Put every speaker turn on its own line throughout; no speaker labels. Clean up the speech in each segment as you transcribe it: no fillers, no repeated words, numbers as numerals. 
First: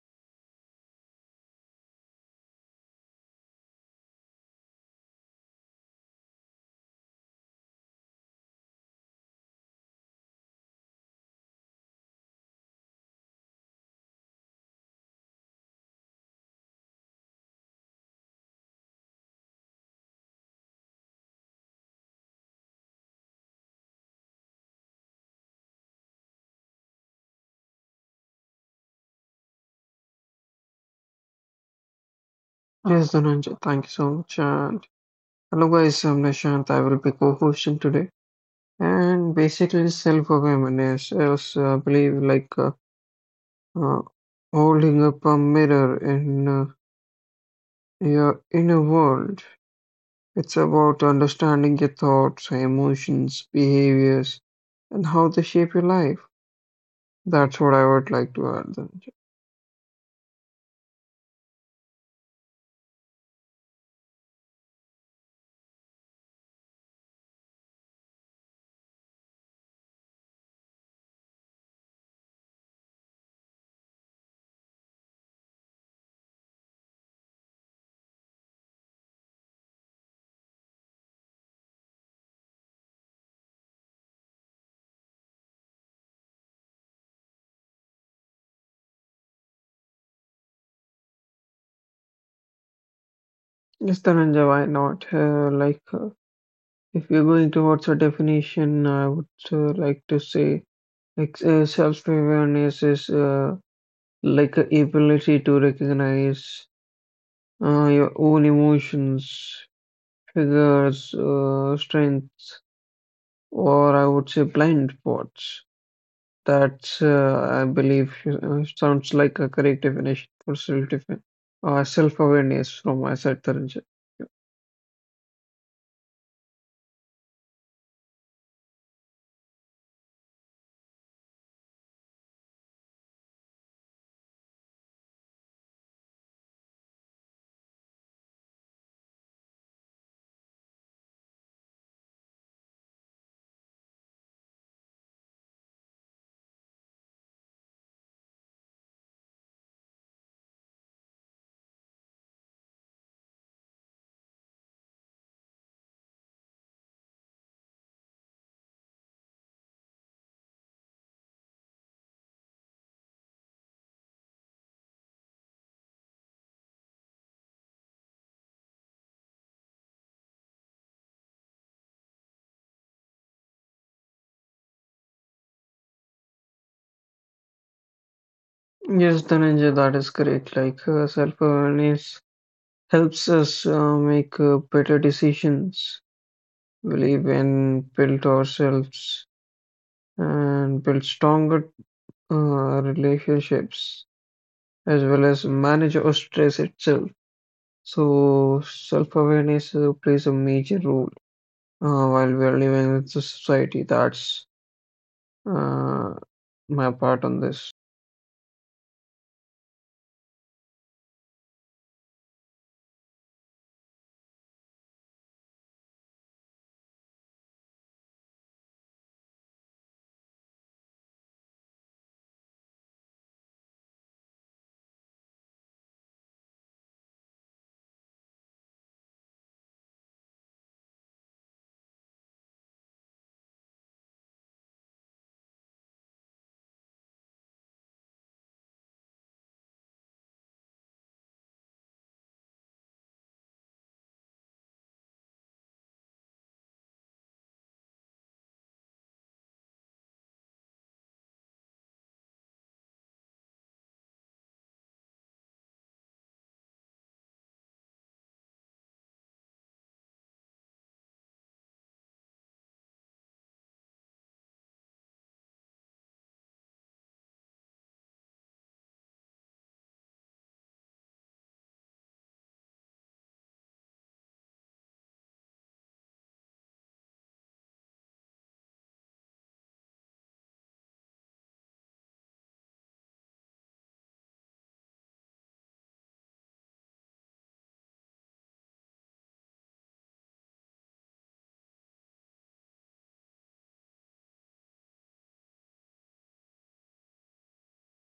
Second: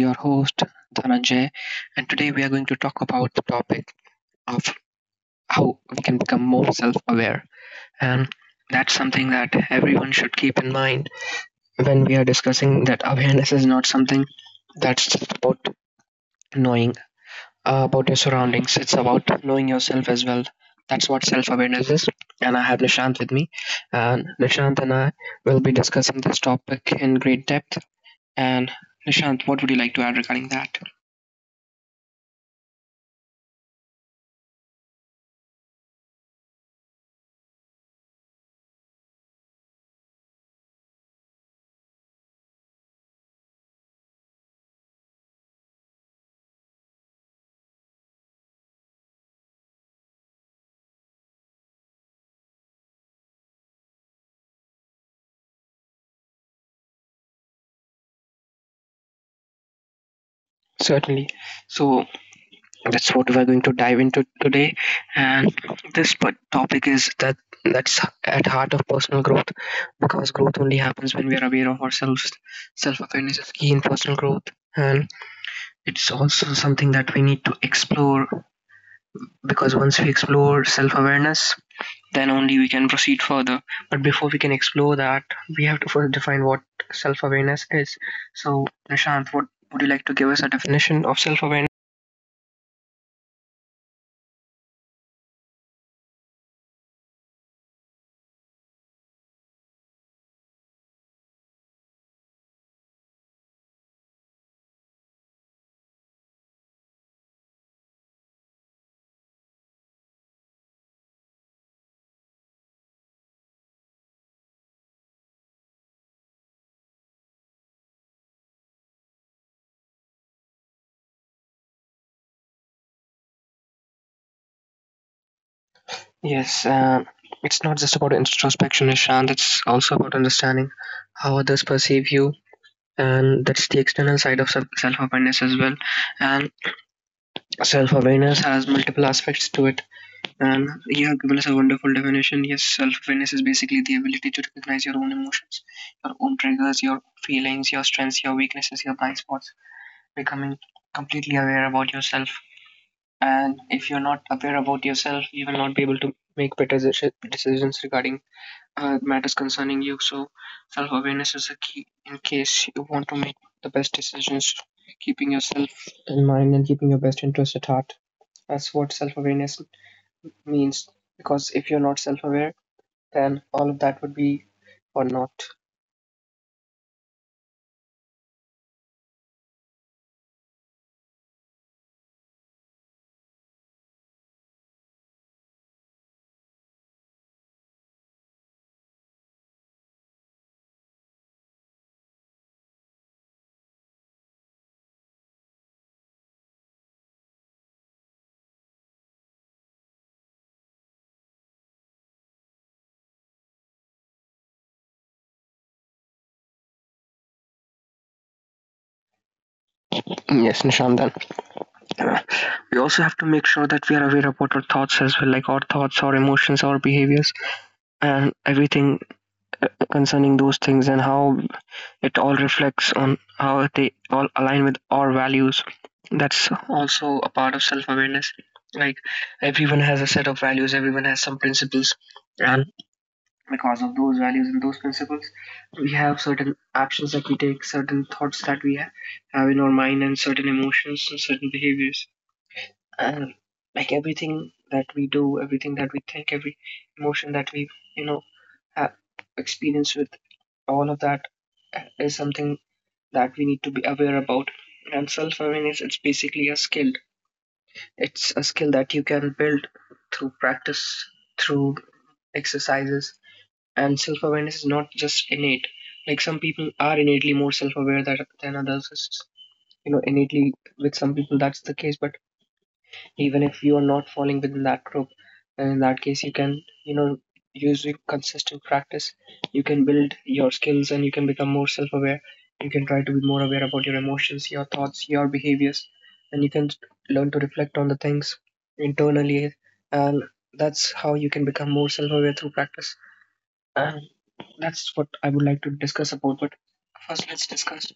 your host, Dhananjay, and today we are going to talk about the topic of how we can become more self aware. And that's something that everyone should keep in mind when we are discussing that awareness is not something that's just about knowing about your surroundings, it's about knowing yourself as well. That's what self awareness is. And I have Nishant with me, and Nishant and I will be discussing this topic in great depth. And Nishant, what would you like to add regarding that?
Yes, Dhananjay, thank you so much. And hello, guys, I'm Nishant. I will be co-hosting today. And basically, self-awareness is, I believe, uh, holding up a mirror in your inner world. It's about understanding your thoughts, emotions, behaviors, and how they shape your life. That's what I would like to add, Dhananjay.
Certainly. So that's what we're going to dive into today. And this topic is that's at heart of personal growth because growth only happens when we are aware of ourselves. Self-awareness is key in personal growth. And it's also something that we need to explore because once we explore self-awareness, then only we can proceed further. But before we can explore that, we have to first define what self-awareness is. So, Nishant, what would you like to give us a definition of self-awareness?
Yes, Dhananjay, why not? If you're going towards a definition, I would like to say. Self-awareness is like a ability to recognize your own emotions, triggers, strengths, or I would say blind spots. I believe, sounds like a correct definition for self-awareness from my side, Taranj.
Yes, it's not just about introspection, Nishant. It's also about understanding how others perceive you, and that's the external side of self awareness as well. And self awareness has multiple aspects to it. And you have given us a wonderful definition. Yes, self awareness is basically the ability to recognize your own emotions, your own triggers, your feelings, your strengths, your weaknesses, your blind spots, becoming completely aware about yourself. And if you're not aware about yourself, you will not be able to make better decisions regarding matters concerning you. So self awareness is a key in case you want to make the best decisions, keeping yourself in mind and keeping your best interest at heart. That's what self awareness means. Because if you're not self aware, then all of that would be or not.
Yes, Dhananjay, that is correct. Self-awareness helps us make better decisions, believe and build ourselves and build stronger relationships as well as manage our stress itself. So self-awareness plays a major role while we are living in the society. That's uh, my part on this.
Yes, Nishant. Then uh, we also have to make sure that we are aware about our thoughts as well, like our thoughts, our emotions, our behaviors, and everything concerning those things, and how it all reflects on how they all align with our values. That's also a part of self-awareness. Like, everyone has a set of values, everyone has some principles, and because of those values and those principles, we have certain actions that we take, certain thoughts that we have in our mind, and certain emotions and certain behaviors. And like everything that we do, everything that we think, every emotion that we you know ha- experience with, all of that is something that we need to be aware about. And self awareness, it's basically a skill. It's a skill that you can build through practice, through exercises. And self awareness is not just innate. Like some people are innately more self aware than others. It's, you know, innately with some people, that's the case, but even if you are not falling within that group, then in that case you can, you know, using consistent practice, you can build your skills and you can become more self-aware. You can try to be more aware about your emotions, your thoughts, your behaviors, and you can learn to reflect on the things internally. And that's how you can become more self-aware through practice, and that's what I would like to discuss about. But first, let's discuss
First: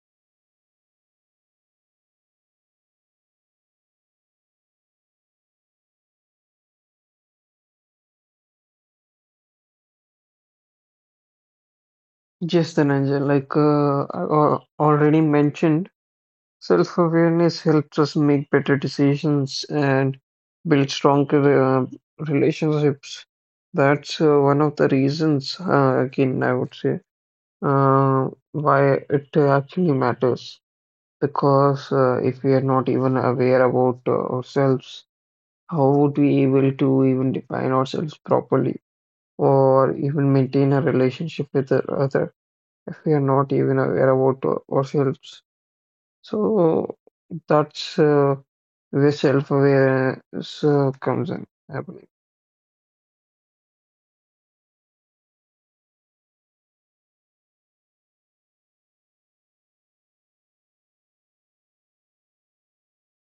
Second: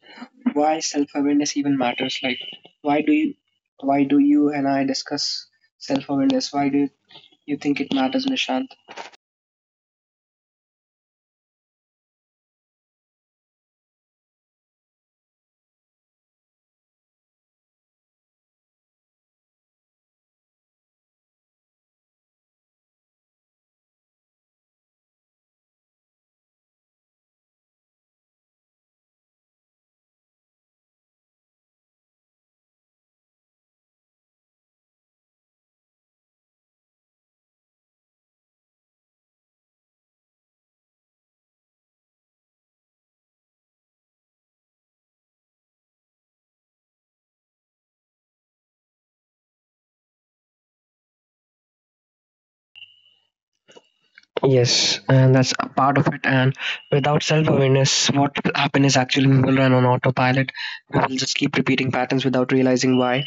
why self-awareness even matters. Like, why do you, why do you and I discuss self-awareness? Why do you think it matters, Nishant?
Yes, Dhananjay, I already mentioned. Self-awareness helps us make better decisions and build stronger relationships. That's one of the reasons, again, I would say, why it actually matters. Because if we are not even aware about ourselves, how would we able to even define ourselves properly or even maintain a relationship with the other if we are not even aware about ourselves? So that's where self-awareness comes in, I believe.
Yes, and that's a part of it. And without self-awareness, what will happen is actually we will run on autopilot. We will just keep repeating patterns without realizing why.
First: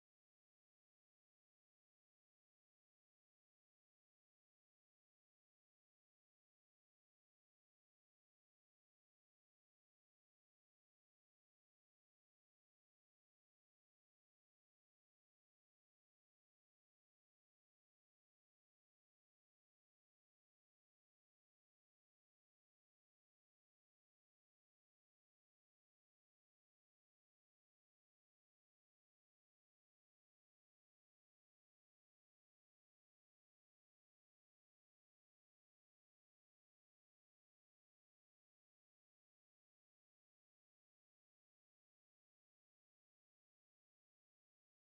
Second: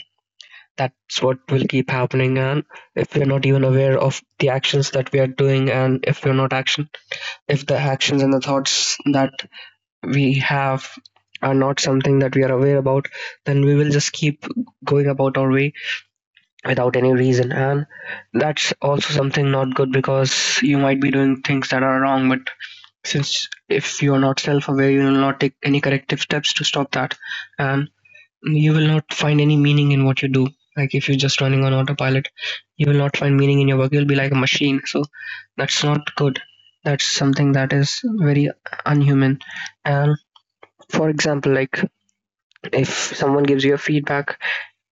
That's what will keep happening. And if we're not even aware of the actions that we are doing, and if the actions and the thoughts that we have are not something that we are aware about, then we will just keep going about our way without any reason. And that's also something not good, because you might be doing things that are wrong, but since if you are not self aware, you will not take any corrective steps to stop that. And you will not find any meaning in what you do. Like if you're just running on autopilot, you will not find meaning in your work. You'll be like a machine. So that's not good. That's something that is very unhuman. And for example, like if someone gives you a feedback,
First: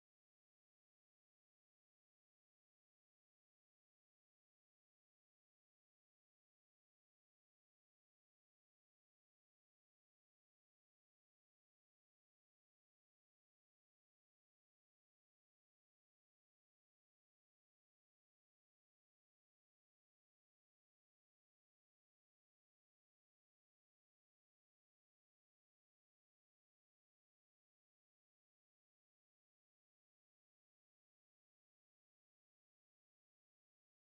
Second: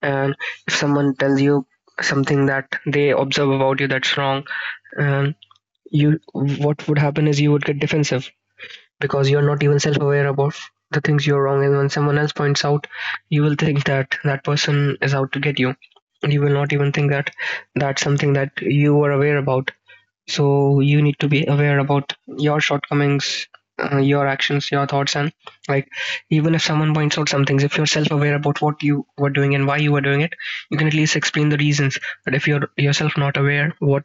and if someone tells you something that they observe about you that's wrong, and you what would happen is you would get defensive because you're not even self-aware about the things you're wrong, and when someone else points out, you will think that that person is out to get you, and you will not even think that that's something that you were aware about. So you need to be aware about your shortcomings, your actions, your thoughts, and like even if someone points out some things, if you're self-aware about what you were doing and why you were doing it, you can at least explain the reasons. But if you're yourself not aware what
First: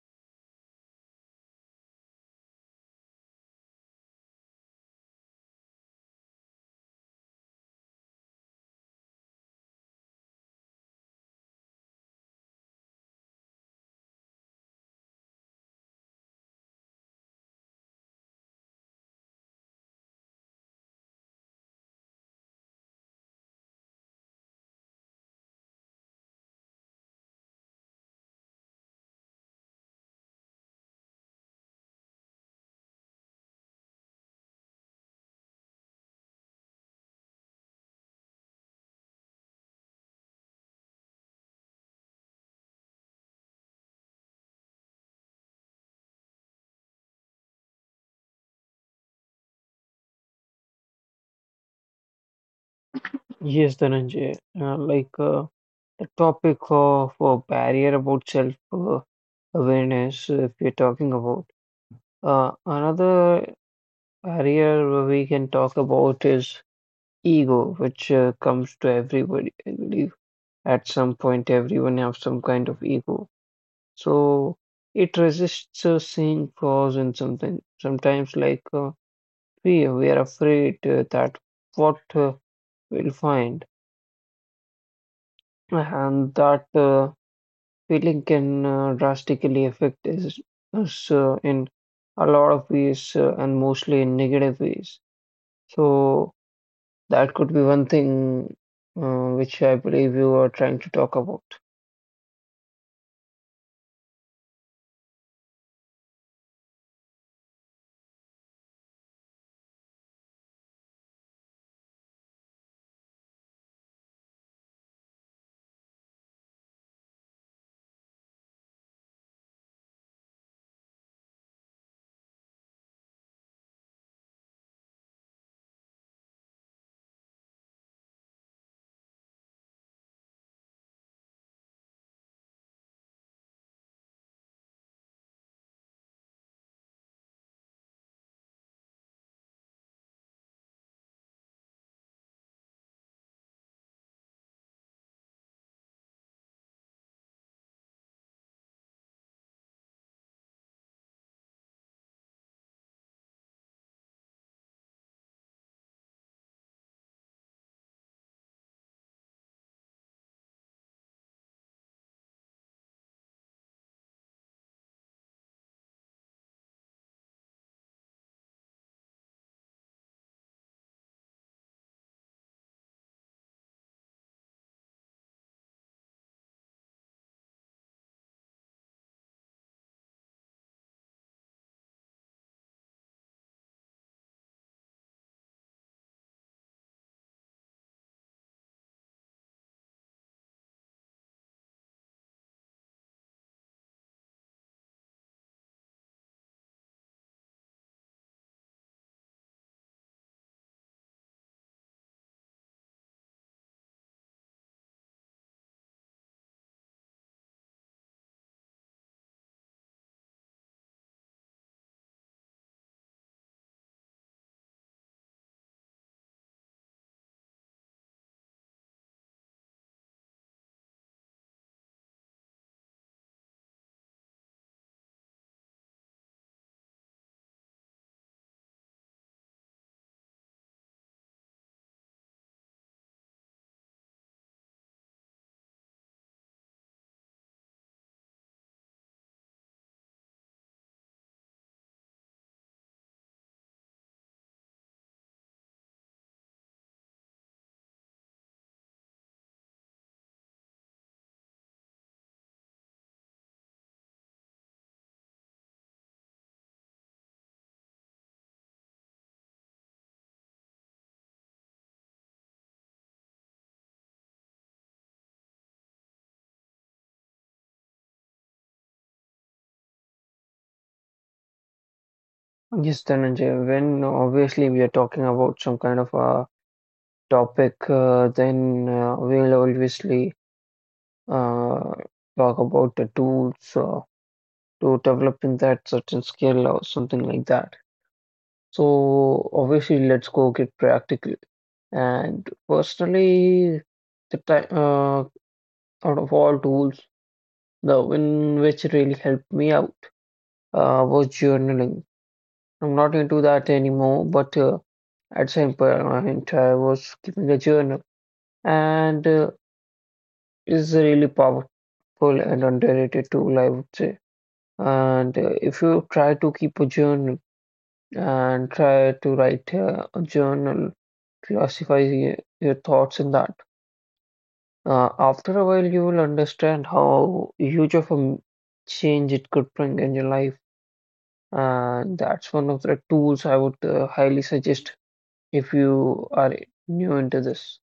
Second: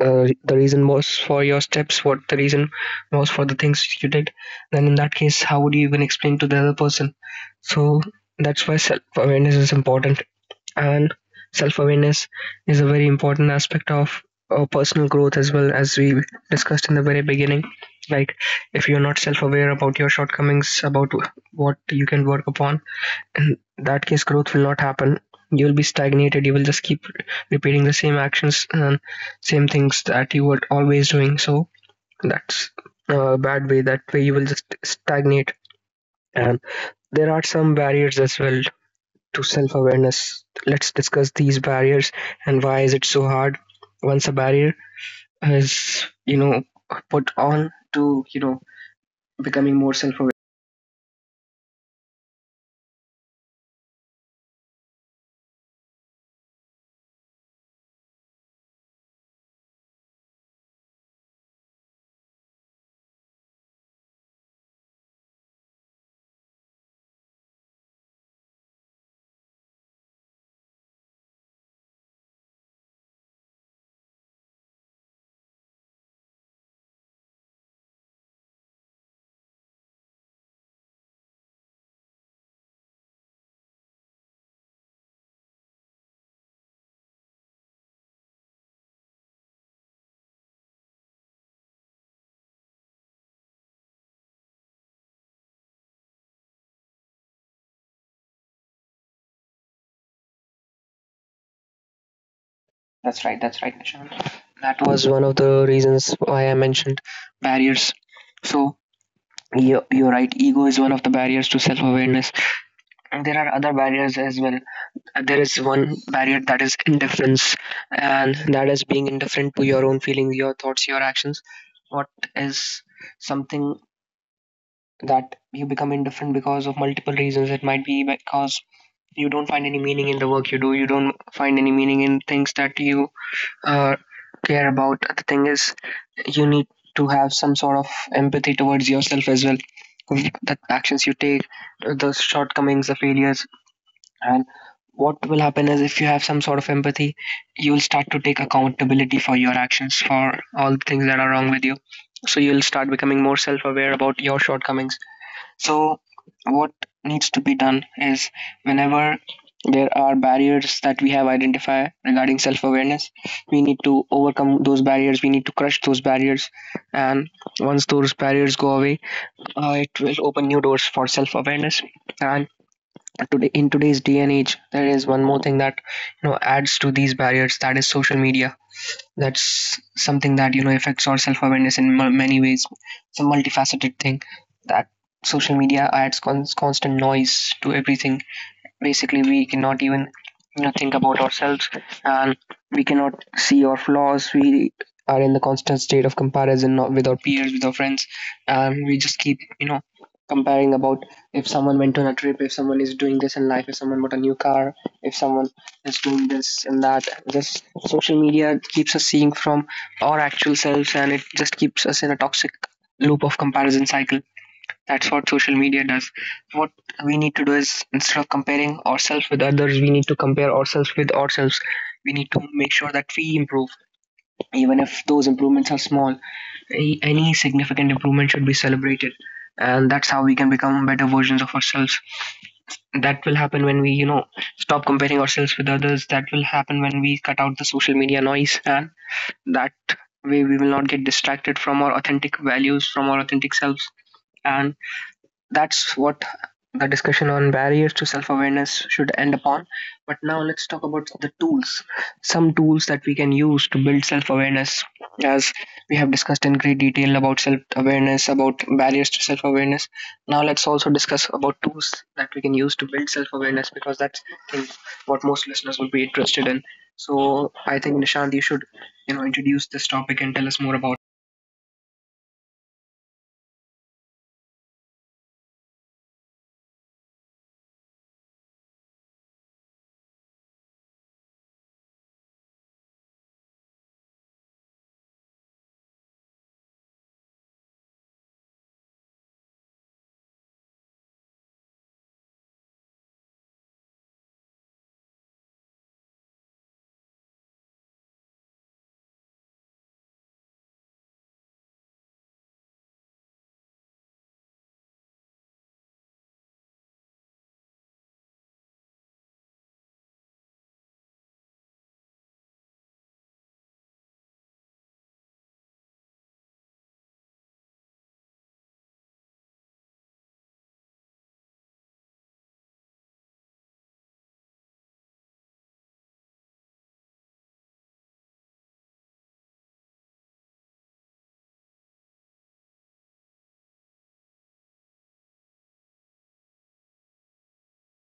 the reason was for your steps, what the reason was for the things you did, then in that case, how would you even explain to the other person? So that's why self awareness is important, and self awareness is a very important aspect of personal growth, as well as we discussed in the very beginning. Like, if you're not self aware about your shortcomings, about what you can work upon, in that case growth will not happen. You will be stagnated, you will just keep repeating the same actions and same things that you were always doing. So that's a bad way. That way you will just stagnate. And there are some barriers as well to self-awareness. Let's discuss these barriers and why is it so hard once a barrier is, you know, put on to, you know, becoming more self-aware.
Yes, Dhananjay. The topic of barrier about self awareness, if we're talking about another barrier we can talk about is ego, which comes to everybody. I believe at some point everyone have some kind of ego, so it resists seeing flaws in something. Sometimes, we were afraid that what we'll find and that feeling can drastically affect us, us in a lot of ways and mostly in negative ways. So that could be one thing which I believe you are trying to talk about.
That's right. That's right, Nishant. That was one of the reasons why I mentioned barriers. So you're right. Ego is one of the barriers to self-awareness. And there are other barriers as well. There is one barrier that is indifference, and that is being indifferent to your own feelings, your thoughts, your actions. What is something that you become indifferent because of multiple reasons? It might be because you don't find any meaning in the work you do. You don't find any meaning in things that you uh, care about. The thing is, you need to have some sort of empathy towards yourself as well. The actions you take, the shortcomings, the failures, and what will happen is if you have some sort of empathy, you'll start to take accountability for your actions, for all the things that are wrong with you. So you'll start becoming more self aware about your shortcomings. So, what needs to be done is whenever there are barriers that we have identified regarding self awareness, we need to overcome those barriers, we need to crush those barriers. And once those barriers go away, it will open new doors for self awareness. And today, in today's day and age, there is one more thing that, you know, adds to these barriers, that is social media. That's something that, you know, affects our self-awareness in many ways. It's a multifaceted thing, that social media adds constant noise to everything. Basically we cannot even, you know, think about ourselves, and we cannot see our flaws. We are in the constant state of comparison, not with our peers, with our friends, and we just keep, you know, comparing about if someone went on a trip, if someone is doing this in life, if someone bought a new car, if someone is doing this and that. This social media keeps us seeing from our actual selves, and it just keeps us in a toxic loop of comparison cycle. That's what social media does. What we need to do is instead of comparing ourselves with others, we need to compare ourselves with ourselves. We need to make sure that we improve, even if those improvements are small. Any significant improvement should be celebrated. And that's how we can become better versions of ourselves. That will happen when we, you know, stop comparing ourselves with others. That will happen when we cut out the social media noise. And that way, we will not get distracted from our authentic values, from our authentic selves. And that's what the discussion on barriers to self awareness should end upon. But now let's talk about the tools. Some tools that we can use to build self awareness, as we have discussed in great detail about self awareness, about barriers to self awareness. Now let's also discuss about tools that we can use to build self awareness because that's, I think, what most listeners would be interested in. So I think Nishant, you should introduce this topic and tell us more about.
Yes, Dhananjay, when obviously we are talking about some kind of a topic, then we'll obviously uh, talk about the tools. To developing that certain skill or something like that. So obviously, let's go get practical. And personally, the time out of all tools, the one which really helped me out was journaling. I'm not into that anymore, but at some point I was keeping a journal, and is a really powerful and underrated tool, I would say. And if you try to keep a journal and try to write a journal, classify your thoughts in that. After a while, you will understand how huge of a change it could bring in your life, and that's one of the tools I would highly suggest if you are new into this.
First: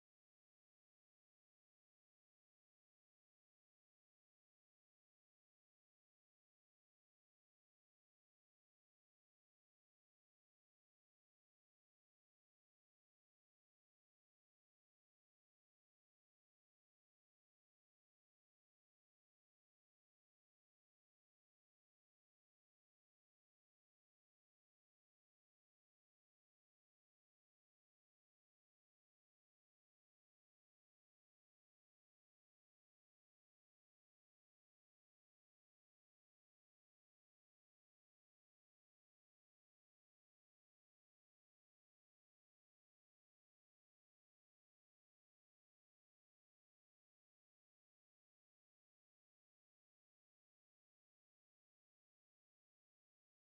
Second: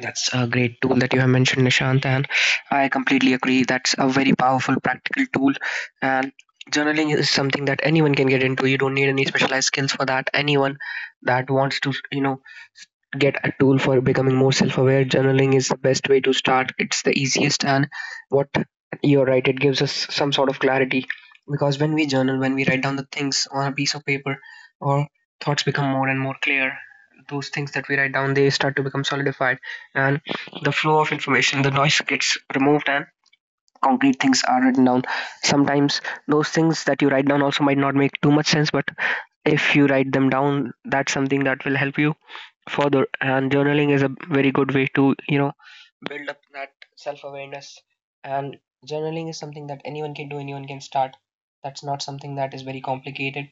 That's a great tool that you have mentioned, Nishant, and I completely agree. That's a very powerful, practical tool. And journaling is something that anyone can get into. You don't need any specialized skills for that. Anyone that wants to, get a tool for becoming more self-aware, journaling is the best way to start. It's the easiest, and what you're right, it gives us some sort of clarity because when we journal, when we write down the things on a piece of paper, our thoughts become more and more clear. Those things that we write down, they start to become solidified. And the flow of information, the noise gets removed, and concrete things are written down. Sometimes those things that you write down also might not make too much sense, but if you write them down, that's something that will help you further. And journaling is a very good way to build up that self-awareness. And journaling is something that anyone can do, anyone can start. That's not something that is very complicated.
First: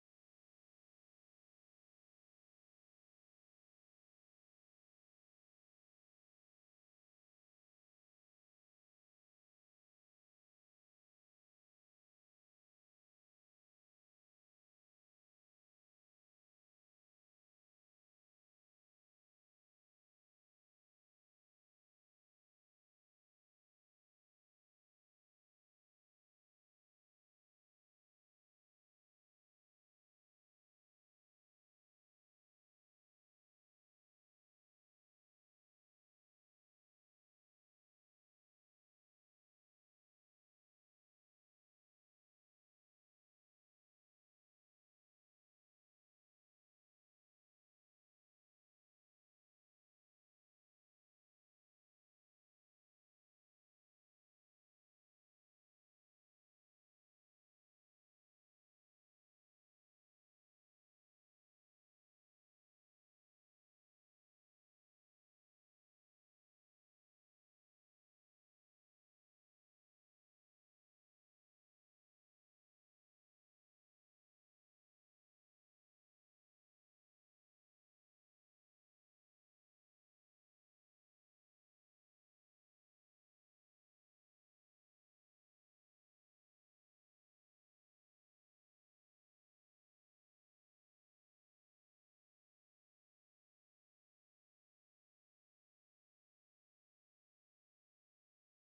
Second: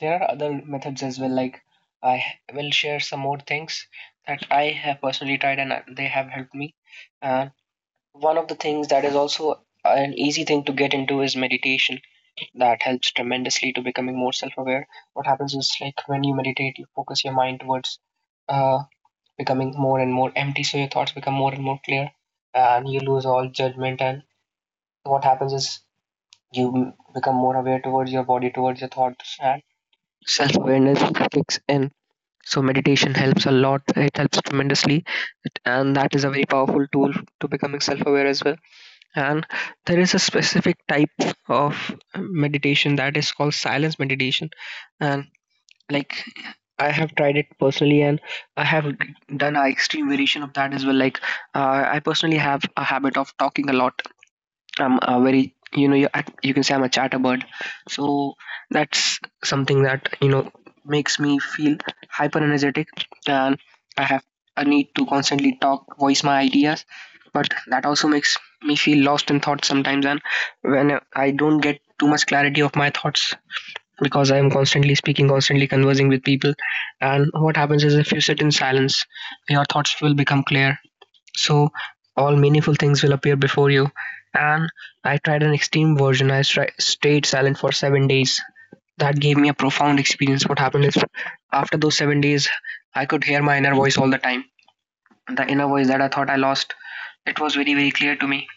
There are other methods as well, like I will share some more things that I have personally tried, and they have helped me. And one of the things that is also an easy thing to get into is meditation. That helps tremendously to becoming more self aware. What happens is, like, when you meditate, you focus your mind towards uh, becoming more and more empty, so your thoughts become more and more clear, and you lose all judgment. And what happens is you become more aware towards your body, towards your thoughts, and self awareness kicks in. So meditation helps a lot. It helps tremendously. And that is a very powerful tool to becoming self aware as well. And there is a specific type of meditation that is called silence meditation. And like I have tried it personally, and I have done an extreme variation of that as well. Like, I personally have a habit of talking a lot. I'm a very, you know, you can say I'm a chatterbird. So that's something that, you know, makes me feel hyper energetic, and I have a need to constantly talk, voice my ideas. But that also makes me feel lost in thoughts sometimes, and when I don't get too much clarity of my thoughts because I am constantly speaking, constantly conversing with people. And what happens is, if you sit in silence, your thoughts will become clear, so all meaningful things will appear before you. And I tried an extreme version. I stayed silent for 7 days. That gave me a profound experience. What happened is, after those 7 days, I could hear my inner voice all the time. The inner voice that I thought I lost, it was very, very clear to me.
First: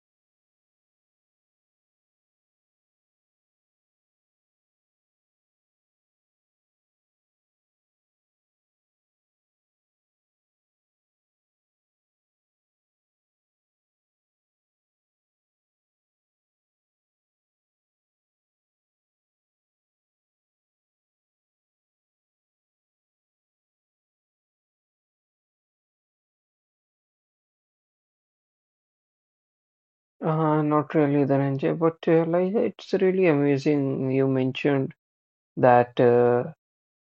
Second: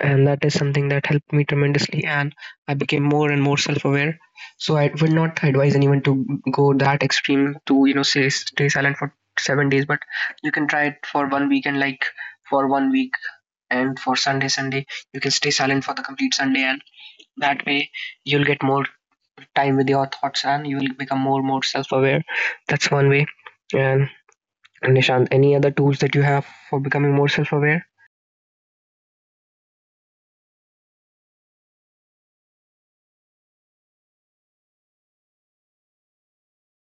And that is something that helped me tremendously. And I became more and more self aware. So I would not advise anyone to go that extreme to, you know, say stay silent for 7 days, but you can try it for one week. And for one week for Sunday, you can stay silent for the complete Sunday, and that way you'll get more time with your thoughts and you will become more self-aware. That's one way. And Nishant, any other tools that you have for becoming more self-aware?
Not really, Dhananjay, but like it's really amazing. You mentioned that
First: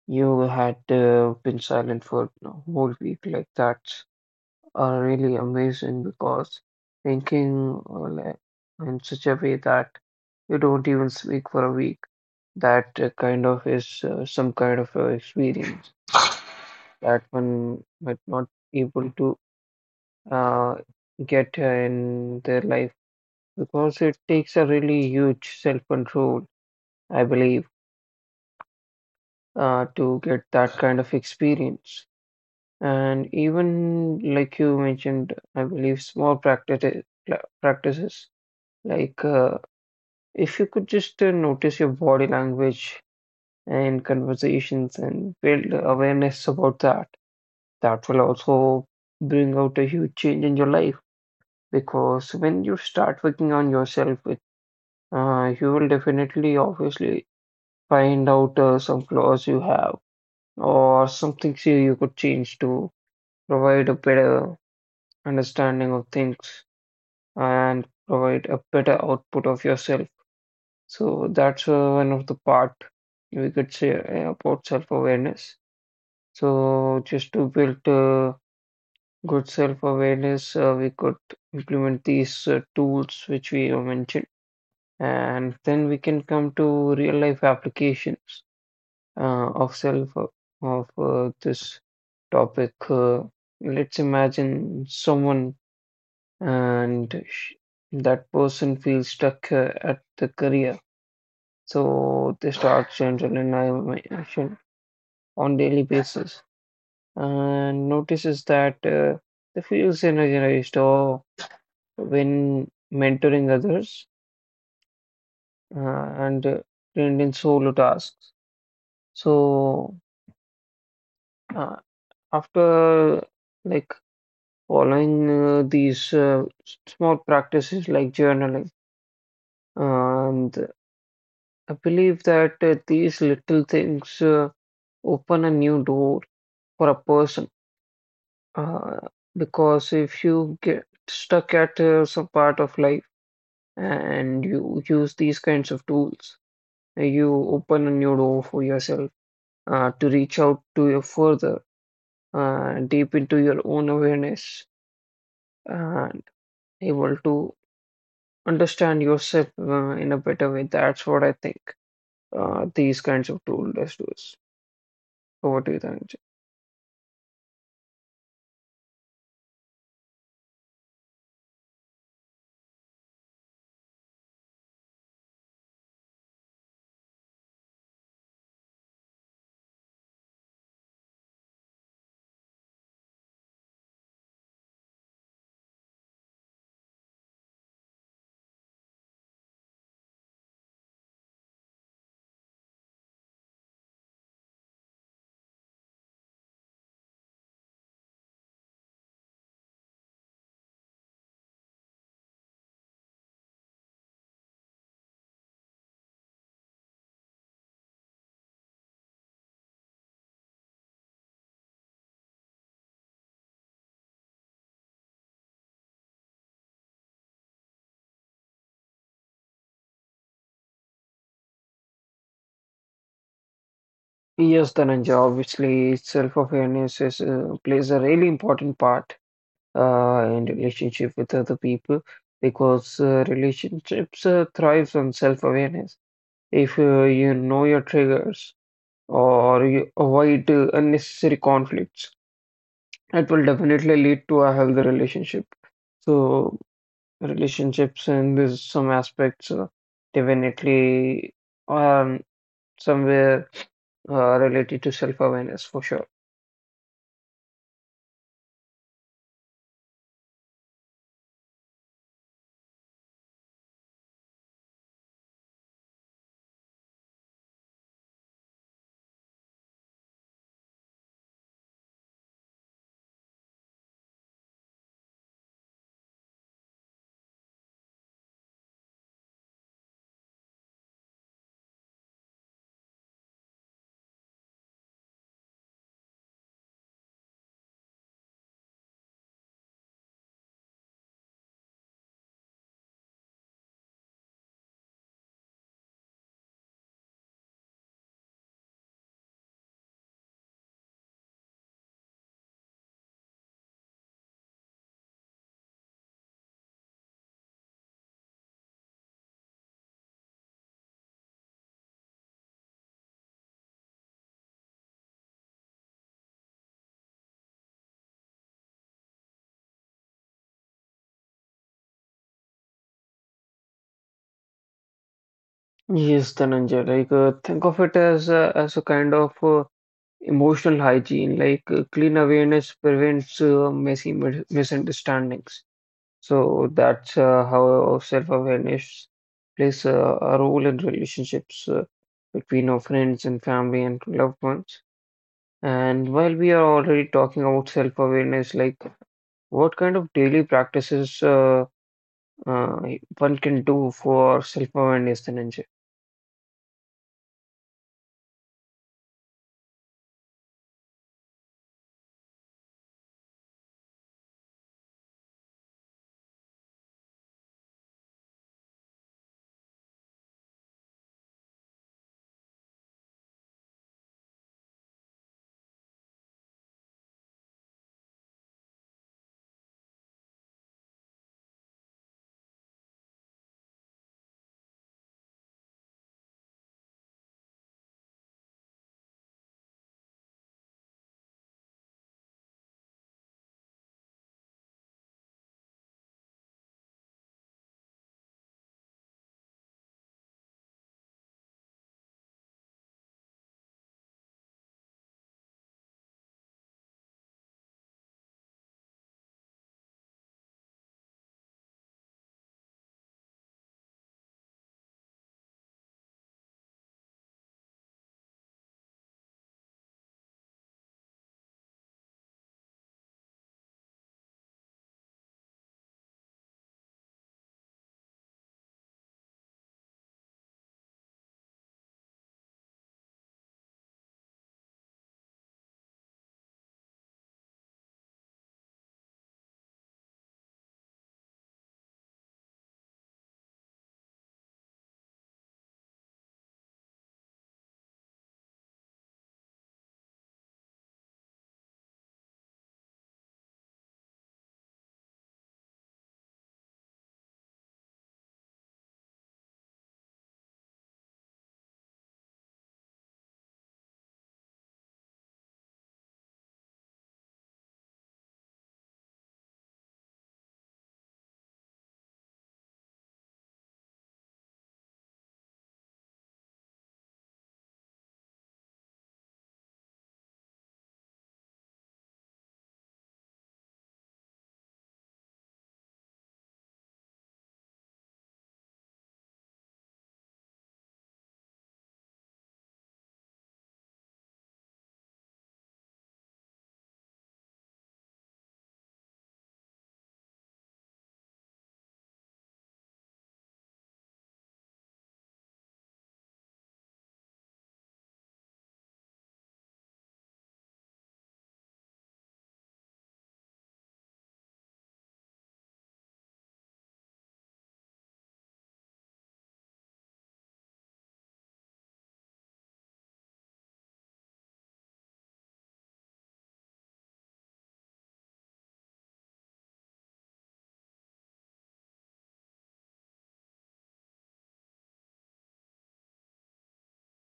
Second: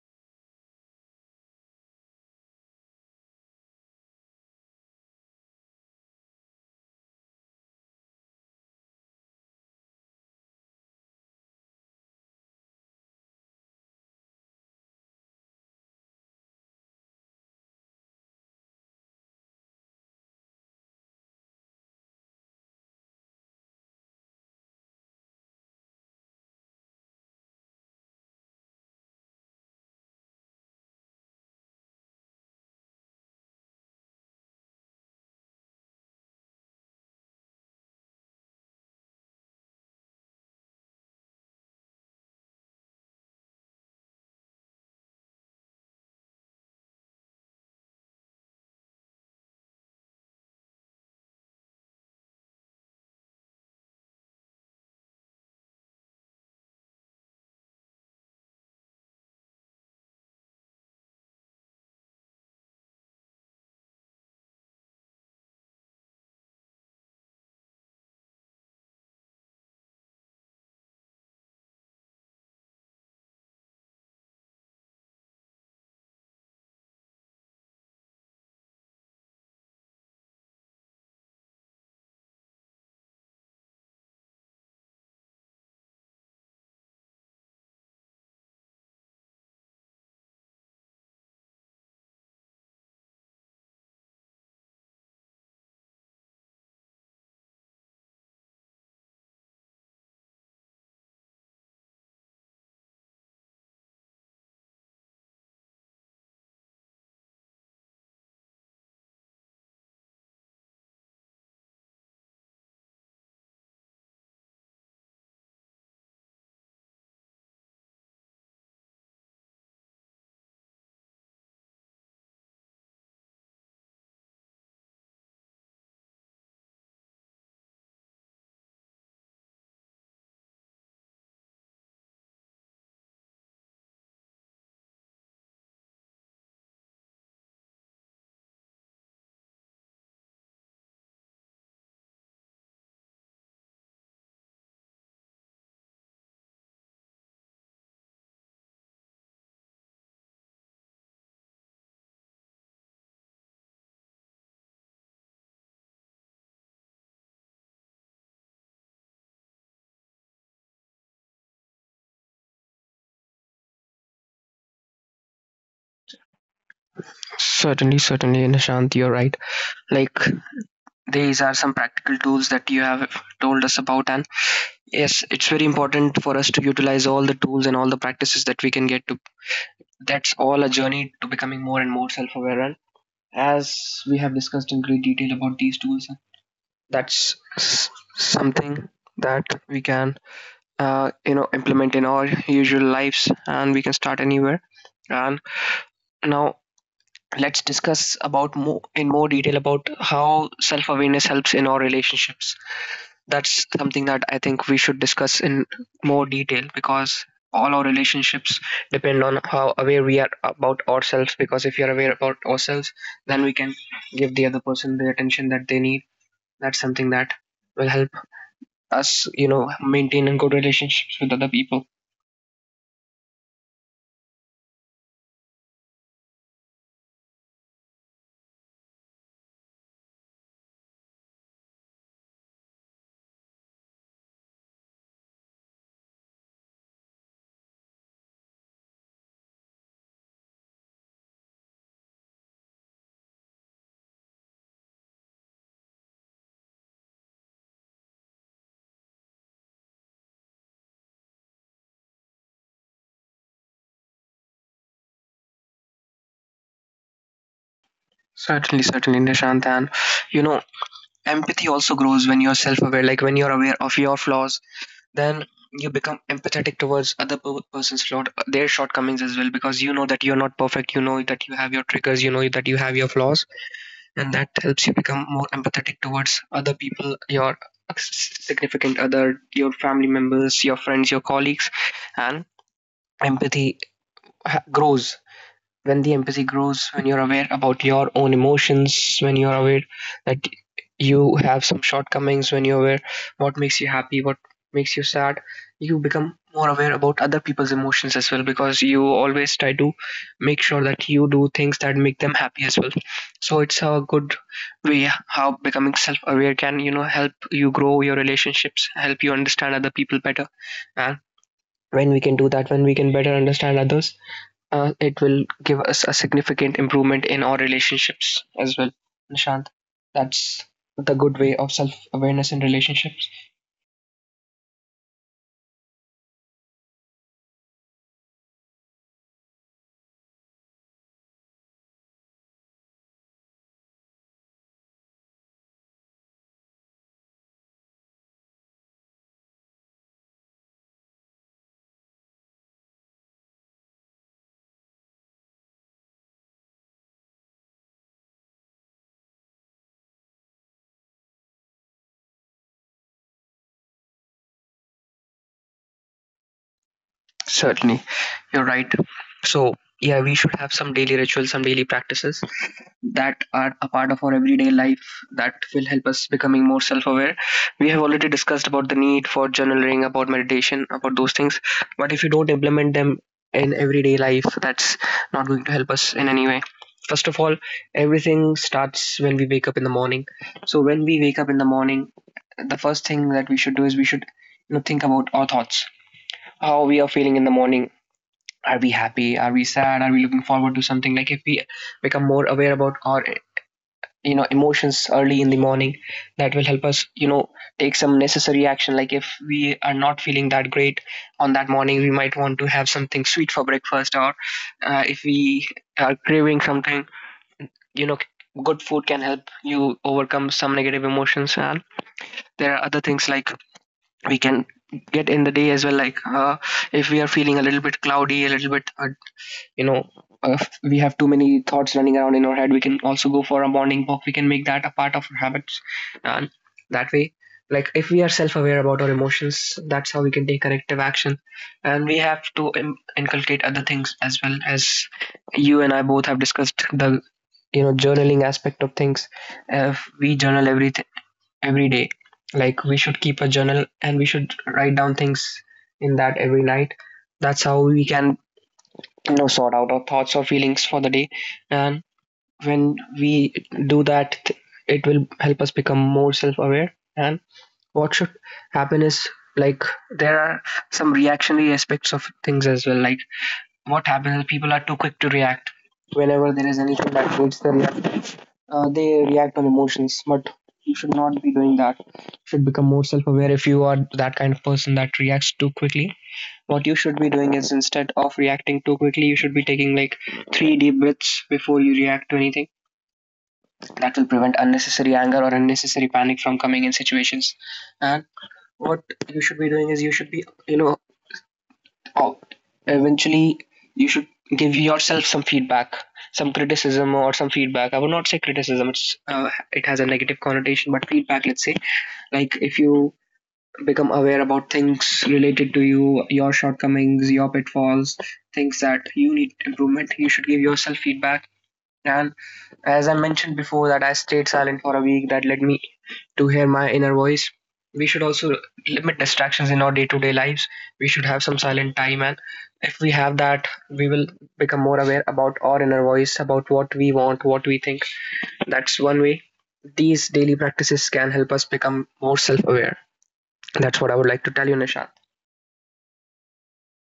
you had been silent for a whole week like that. Are really amazing because thinking in such a way that you don't even speak for a week, that kind of is some kind of experience that one might not able to uh, get in their life because it takes a really huge self-control, I believe, to get that kind of experience. And even like you mentioned, I believe small practices. Like, uh, if you could just notice your body language and conversations and build awareness about that, that will also bring out a huge change in your life. Because when you start working on yourself, you will definitely, obviously, find out some flaws you have or some things you could change to provide a better understanding of things and provide a better output of yourself. So that's one of the part we could say about self-awareness. So just to build good self-awareness, we could implement these tools which we have mentioned, and then we can come to real-life applications uh, of self uh, of this topic. Let's imagine someone and sh- that person feels stuck at the career. So they start general elimination on daily basis and notices that they feel energized or when mentoring others uh, and trained in solo tasks. So uh, after like following these small practices like journaling, and I believe that these little things open a new door for a person. Uh, because if you get stuck at some part of life and you use these kinds of tools, you open a new door for yourself to reach out to your further deep into your own awareness and able to understand yourself in a better way. That's what I think these kinds of tools does to us. So what do you think, Dhananjay?
Certainly, certainly, Nishant, you're right. Like, these are some practical tools that you have told us about, and yes, it's very important for us to utilize all the tools and all the practices that we can get to. That's all a journey to becoming more and more self-aware. As we have discussed in great detail about these tools, that's something that we can, you know, implement in our usual lives, and we can start anywhere. And now let's discuss about more, in more detail, about how self-awareness helps in our relationships. That's something that I think we should discuss in more detail because all our relationships depend on how aware we are about ourselves. Because if you're aware about ourselves, then we can give the other person the attention that they need. That's something that will help us, you know, maintain good relationships with other people.
Yes, Dhananjay, obviously self-awareness is, plays a really important part and relationship with other people because relationships thrives on self-awareness. If you know your triggers or you avoid unnecessary conflicts, it will definitely lead to a healthy relationship. So relationships in this some aspects definitely are somewhere related to self-awareness for sure.
Certainly, certainly, Nishant. And, you know, empathy also grows when you're self aware. Like, when you're aware of your flaws, then you become empathetic towards other person's flaw, their shortcomings as well, because you know that you're not perfect, you know that you have your triggers, you know that you have your flaws. And that helps you become more empathetic towards other people, your significant other, your family members, your friends, your colleagues. And empathy ha- grows when the empathy grows when you're aware about your own emotions, when you're aware that you have some shortcomings, when you're aware what makes you happy, what makes you sad, you become more aware about other people's emotions as well, because you always try to make sure that you do things that make them happy as well. So it's a good way how becoming self-aware can, you know, help you grow your relationships, help you understand other people better. And when we can do that, when we can better understand others, it will give us a significant improvement in our relationships as well. Nishant, that's the good way of self awareness in relationships.
Yes, Dhananjay, think of it as as a kind of emotional hygiene, clean awareness prevents messy misunderstandings. So that's how self-awareness plays a role in relationships between our friends and family and loved ones. And while we are already talking about self-awareness, like what kind of daily practices uh, one can do for self-awareness, Dhananjay?
Certainly, you're right. So, yeah, we should have some daily rituals, some daily practices that are a part of our everyday life that will help us becoming more self-aware. We have already discussed about the need for journaling, about meditation, about those things. But if you don't implement them in everyday life, that's not going to help us in any way. First of all, everything starts when we wake up in the morning. So when we wake up in the morning, the first thing that we should do is we should, you know, think about our thoughts, how we are feeling in the morning. Are we happy, are we sad, are we looking forward to something? Like, if we become more aware about our, you know, emotions early in the morning, that will help us, you know, take some necessary action. Like, if we are not feeling that great on that morning, we might want to have something sweet for breakfast. Or if we are craving something, you know, good food can help you overcome some negative emotions. And there are other things, like, we can get in the day as well, like, if we are feeling a little bit cloudy, a little bit, you know, if we have too many thoughts running around in our head, we can also go for a morning walk, we can make that a part of our habits. And that way, like, if we are self-aware about our emotions, that's how we can take corrective action. And we have to inculcate other things as well. As you and I both have discussed the, you know, journaling aspect of things, if we journal every day, like, we should keep a journal and we should write down things in that every night. That's how we can, no, sort out our thoughts or feelings for the day. And when we do that, it will help us become more self-aware. And what should happen is, like, there are some reactionary aspects of things as well. Like, what happens is people are too quick to react whenever there is anything that needs the reaction. They react on emotions, but you should not be doing that. You should become more self-aware if you are that kind of person that reacts too quickly. What you should be doing is, instead of reacting too quickly, you should be taking, like, three deep breaths before you react to anything. That will prevent unnecessary anger or unnecessary panic from coming in situations. And what you should be doing is you should be, you know, Oh, eventually you should give yourself some feedback, some criticism or some feedback. I would not say criticism; it's it has a negative connotation, but feedback. Let's say, like, if you become aware about things related to you, your shortcomings, your pitfalls, things that you need improvement, you should give yourself feedback. And as I mentioned before, that I stayed silent for a week, that led me to hear my inner voice. We should also limit distractions in our day to day lives. We should have some silent time, and if we have that, we will become more aware about our inner voice, about what we want, what we think. That's one way. These daily practices can help us become more self aware. That's what I would like to tell you, Nishant.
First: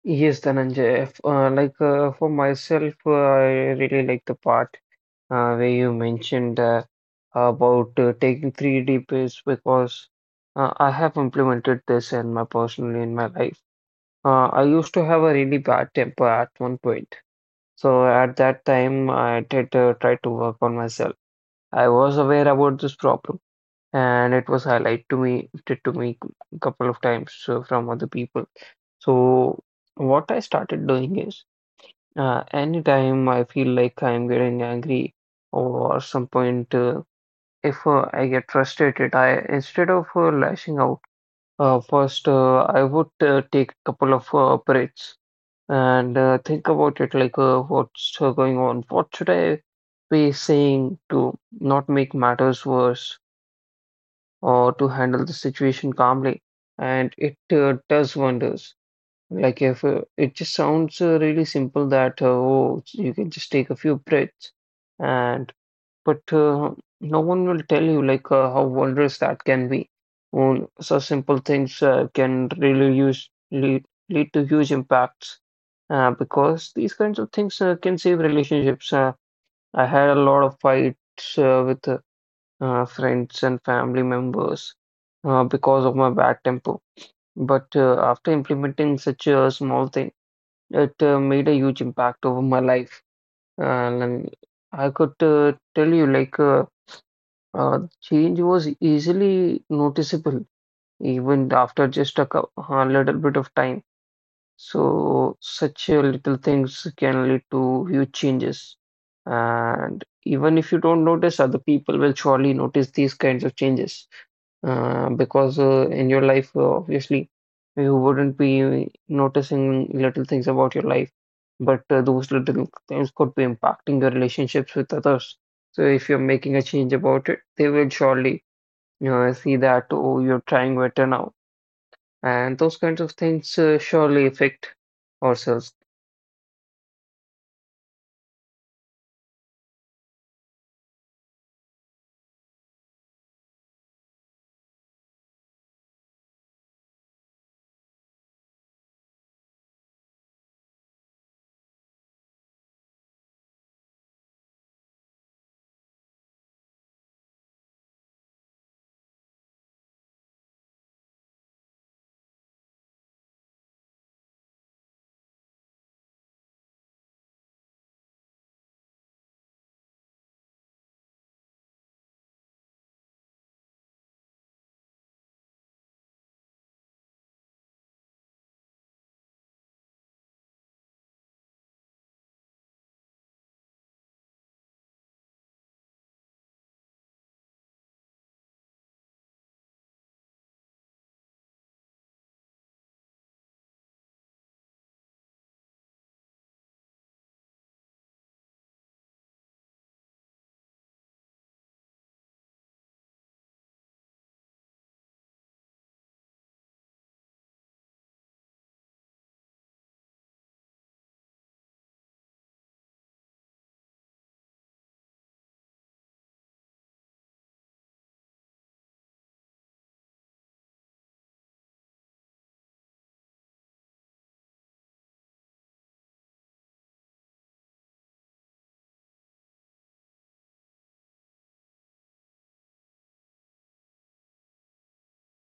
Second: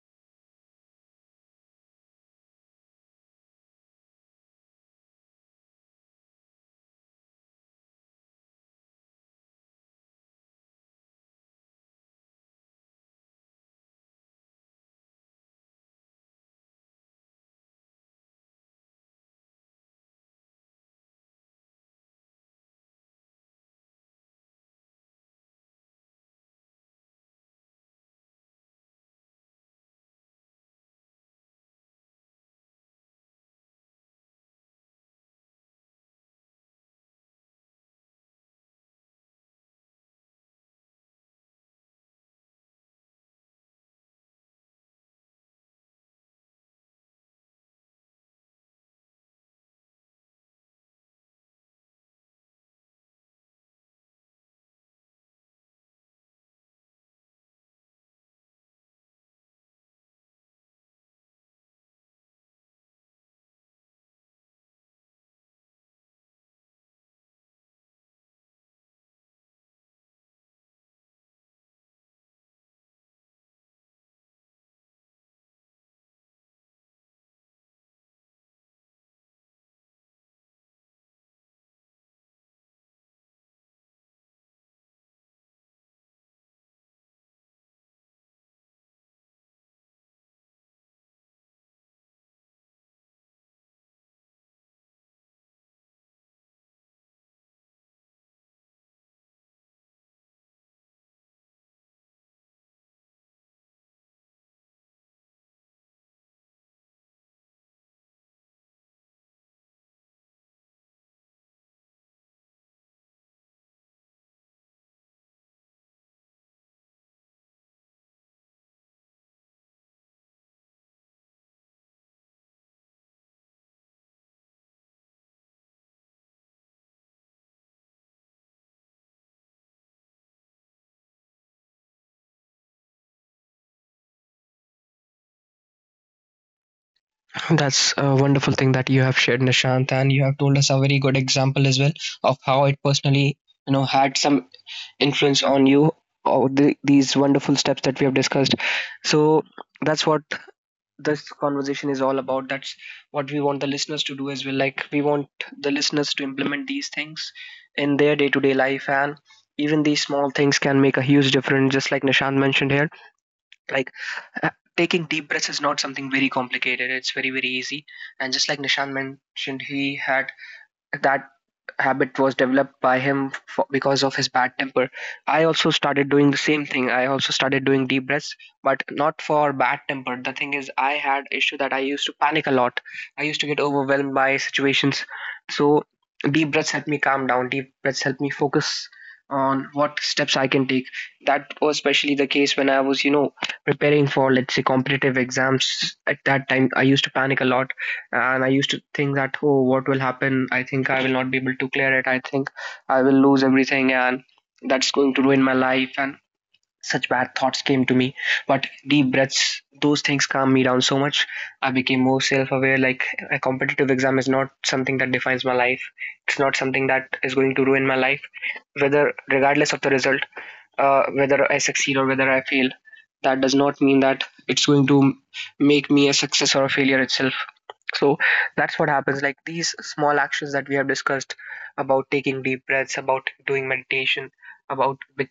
Yes, Dhananjay. If, like for myself, I really like the part where you mentioned about taking 3D pills because I have implemented this in my personally in my life. I used to have a really bad temper at one point. So at that time, I did try to work on myself. I was aware about this problem, and it was highlighted to me a couple of times from other people. So what I started doing is, anytime I feel like I'm getting angry or some point. If I get frustrated, I instead of lashing out, first I would take a couple of breaths and think about it like what's going on, what should I be saying to not make matters worse or to handle the situation calmly. And it does wonders. Like if it just sounds really simple that oh, you can just take a few breaths, and but no one will tell you like how wondrous that can be. Such simple things can really use lead to huge impacts because these kinds of things can save relationships. I had a lot of fights with friends and family members because of my bad temper. But after implementing such a small thing, it made a huge impact over my life. And I could tell you, change was easily noticeable even after just a little bit of time. So, such little things can lead to huge changes. And even if you don't notice, other people will surely notice these kinds of changes. Because in your life, obviously, you wouldn't be noticing little things about your life, but those little things could be impacting your relationships with others. So if you're making a change about it, they will surely, you know, I see that, oh, you're trying better now. And those kinds of things surely affect ourselves.
That's a wonderful thing that you have shared, Nishant, and you have told us a very good example as well of how it personally, you know, had some influence on you. Or the, these wonderful steps that we have discussed, so that's what this conversation is all about. That's what we want the listeners to do as well. Like, we want the listeners to implement these things in their day-to-day life. And even these small things can make a huge difference, just like Nishant mentioned here. Like, uh, taking deep breaths is not something very complicated. It's very, very easy. And just like Nishant mentioned, he had that habit was developed by him for, because of his bad temper. I also started doing the same thing. I also started doing deep breaths, but not for bad temper. The thing is, I had issue that I used to panic a lot. I used to get overwhelmed by situations. So deep breaths help me calm down, deep breaths help me focus on what steps I can take. That was especially the case when I was, you know, preparing for, let's say, competitive exams. At that time, I used to panic a lot, and I used to think that, oh, what will happen, I think I will not be able to clear it, I think I will lose everything, and that's going to ruin my life, and such bad thoughts came to me. But deep breaths, those things calm me down so much. I became more self-aware, like, a competitive exam is not something that defines my life. It's not something that is going to ruin my life. Whether, regardless of the result, whether I succeed or whether I fail, that does not mean that it's going to make me a success or a failure itself. So that's what happens. Like, these small actions that we have discussed about taking deep breaths, about doing meditation, about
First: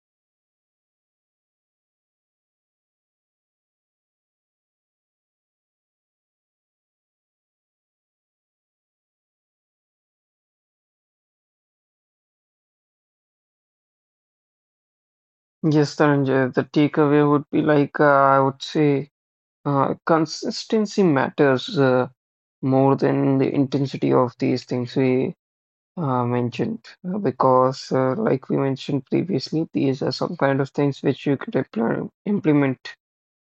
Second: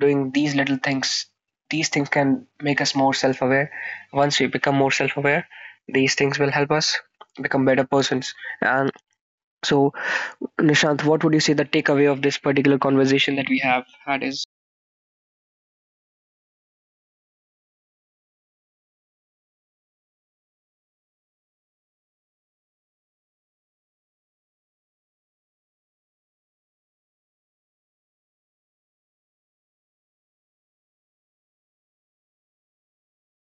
doing these little things, these things can make us more self aware. Once we become more self aware, these things will help us become better persons. And so, Nishant, what would you say the takeaway of this particular conversation that we have had is?
Yes, Dhananjay, the takeaway would be like, I would say, consistency matters more than the intensity of these things we mentioned. Because, like we mentioned previously, these are some kind of things which you could implement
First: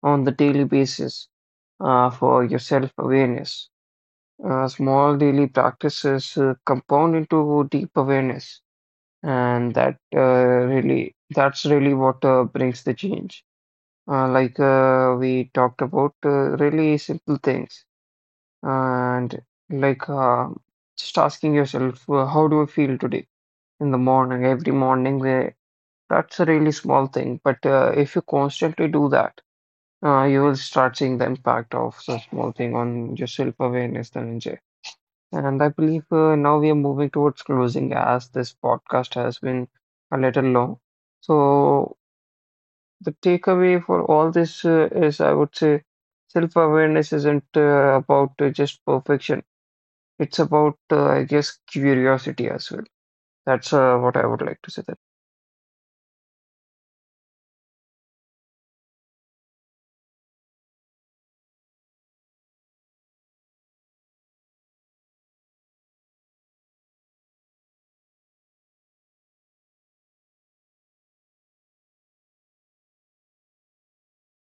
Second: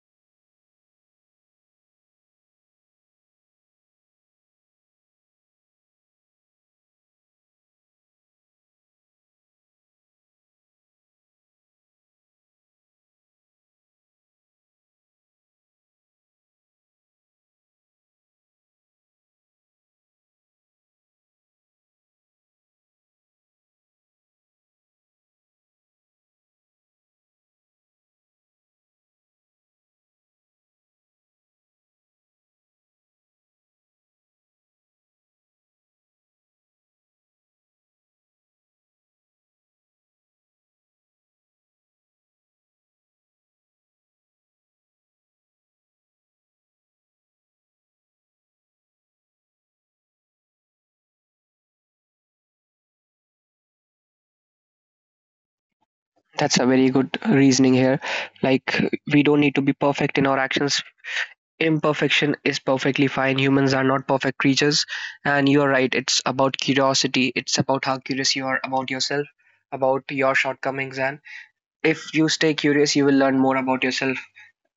on the daily basis for your self-awareness. Small daily practices compound into deep awareness, and that's really what brings the change. We talked about really simple things, and like uh, just asking yourself, how do I feel today in the morning, every morning? That's a really small thing, but if you constantly do that, you will start seeing the impact of such small thing on your self-awareness, Dhananjay. And I believe now we are moving towards closing as this podcast has been a little long. So, the takeaway for all this is I would say self-awareness isn't about just perfection. It's about, I guess, curiosity as well. That's what I would like to say.
That's a very good reasoning here. Like, we don't need to be perfect in our actions. Imperfection is perfectly fine. Humans are not perfect creatures. And you're right. It's about curiosity. It's about how curious you are about yourself, about your shortcomings. And if you stay curious, you will learn more about yourself.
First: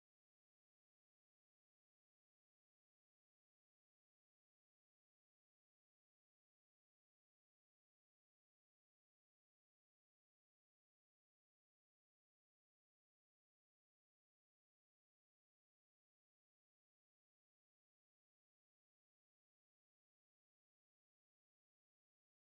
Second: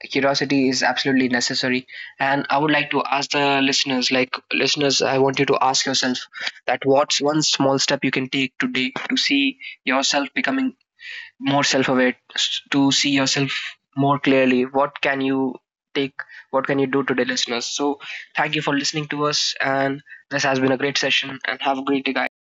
Curiosity is absolutely necessary. And I would like to ask the listeners, like, listeners, I want you to ask yourself that what's one small step you can take today to see yourself becoming more self-aware, to see yourself more clearly. What can you take, what can you do today, listeners? So thank you for listening to us, and this has been a great session, and have a great day, guys.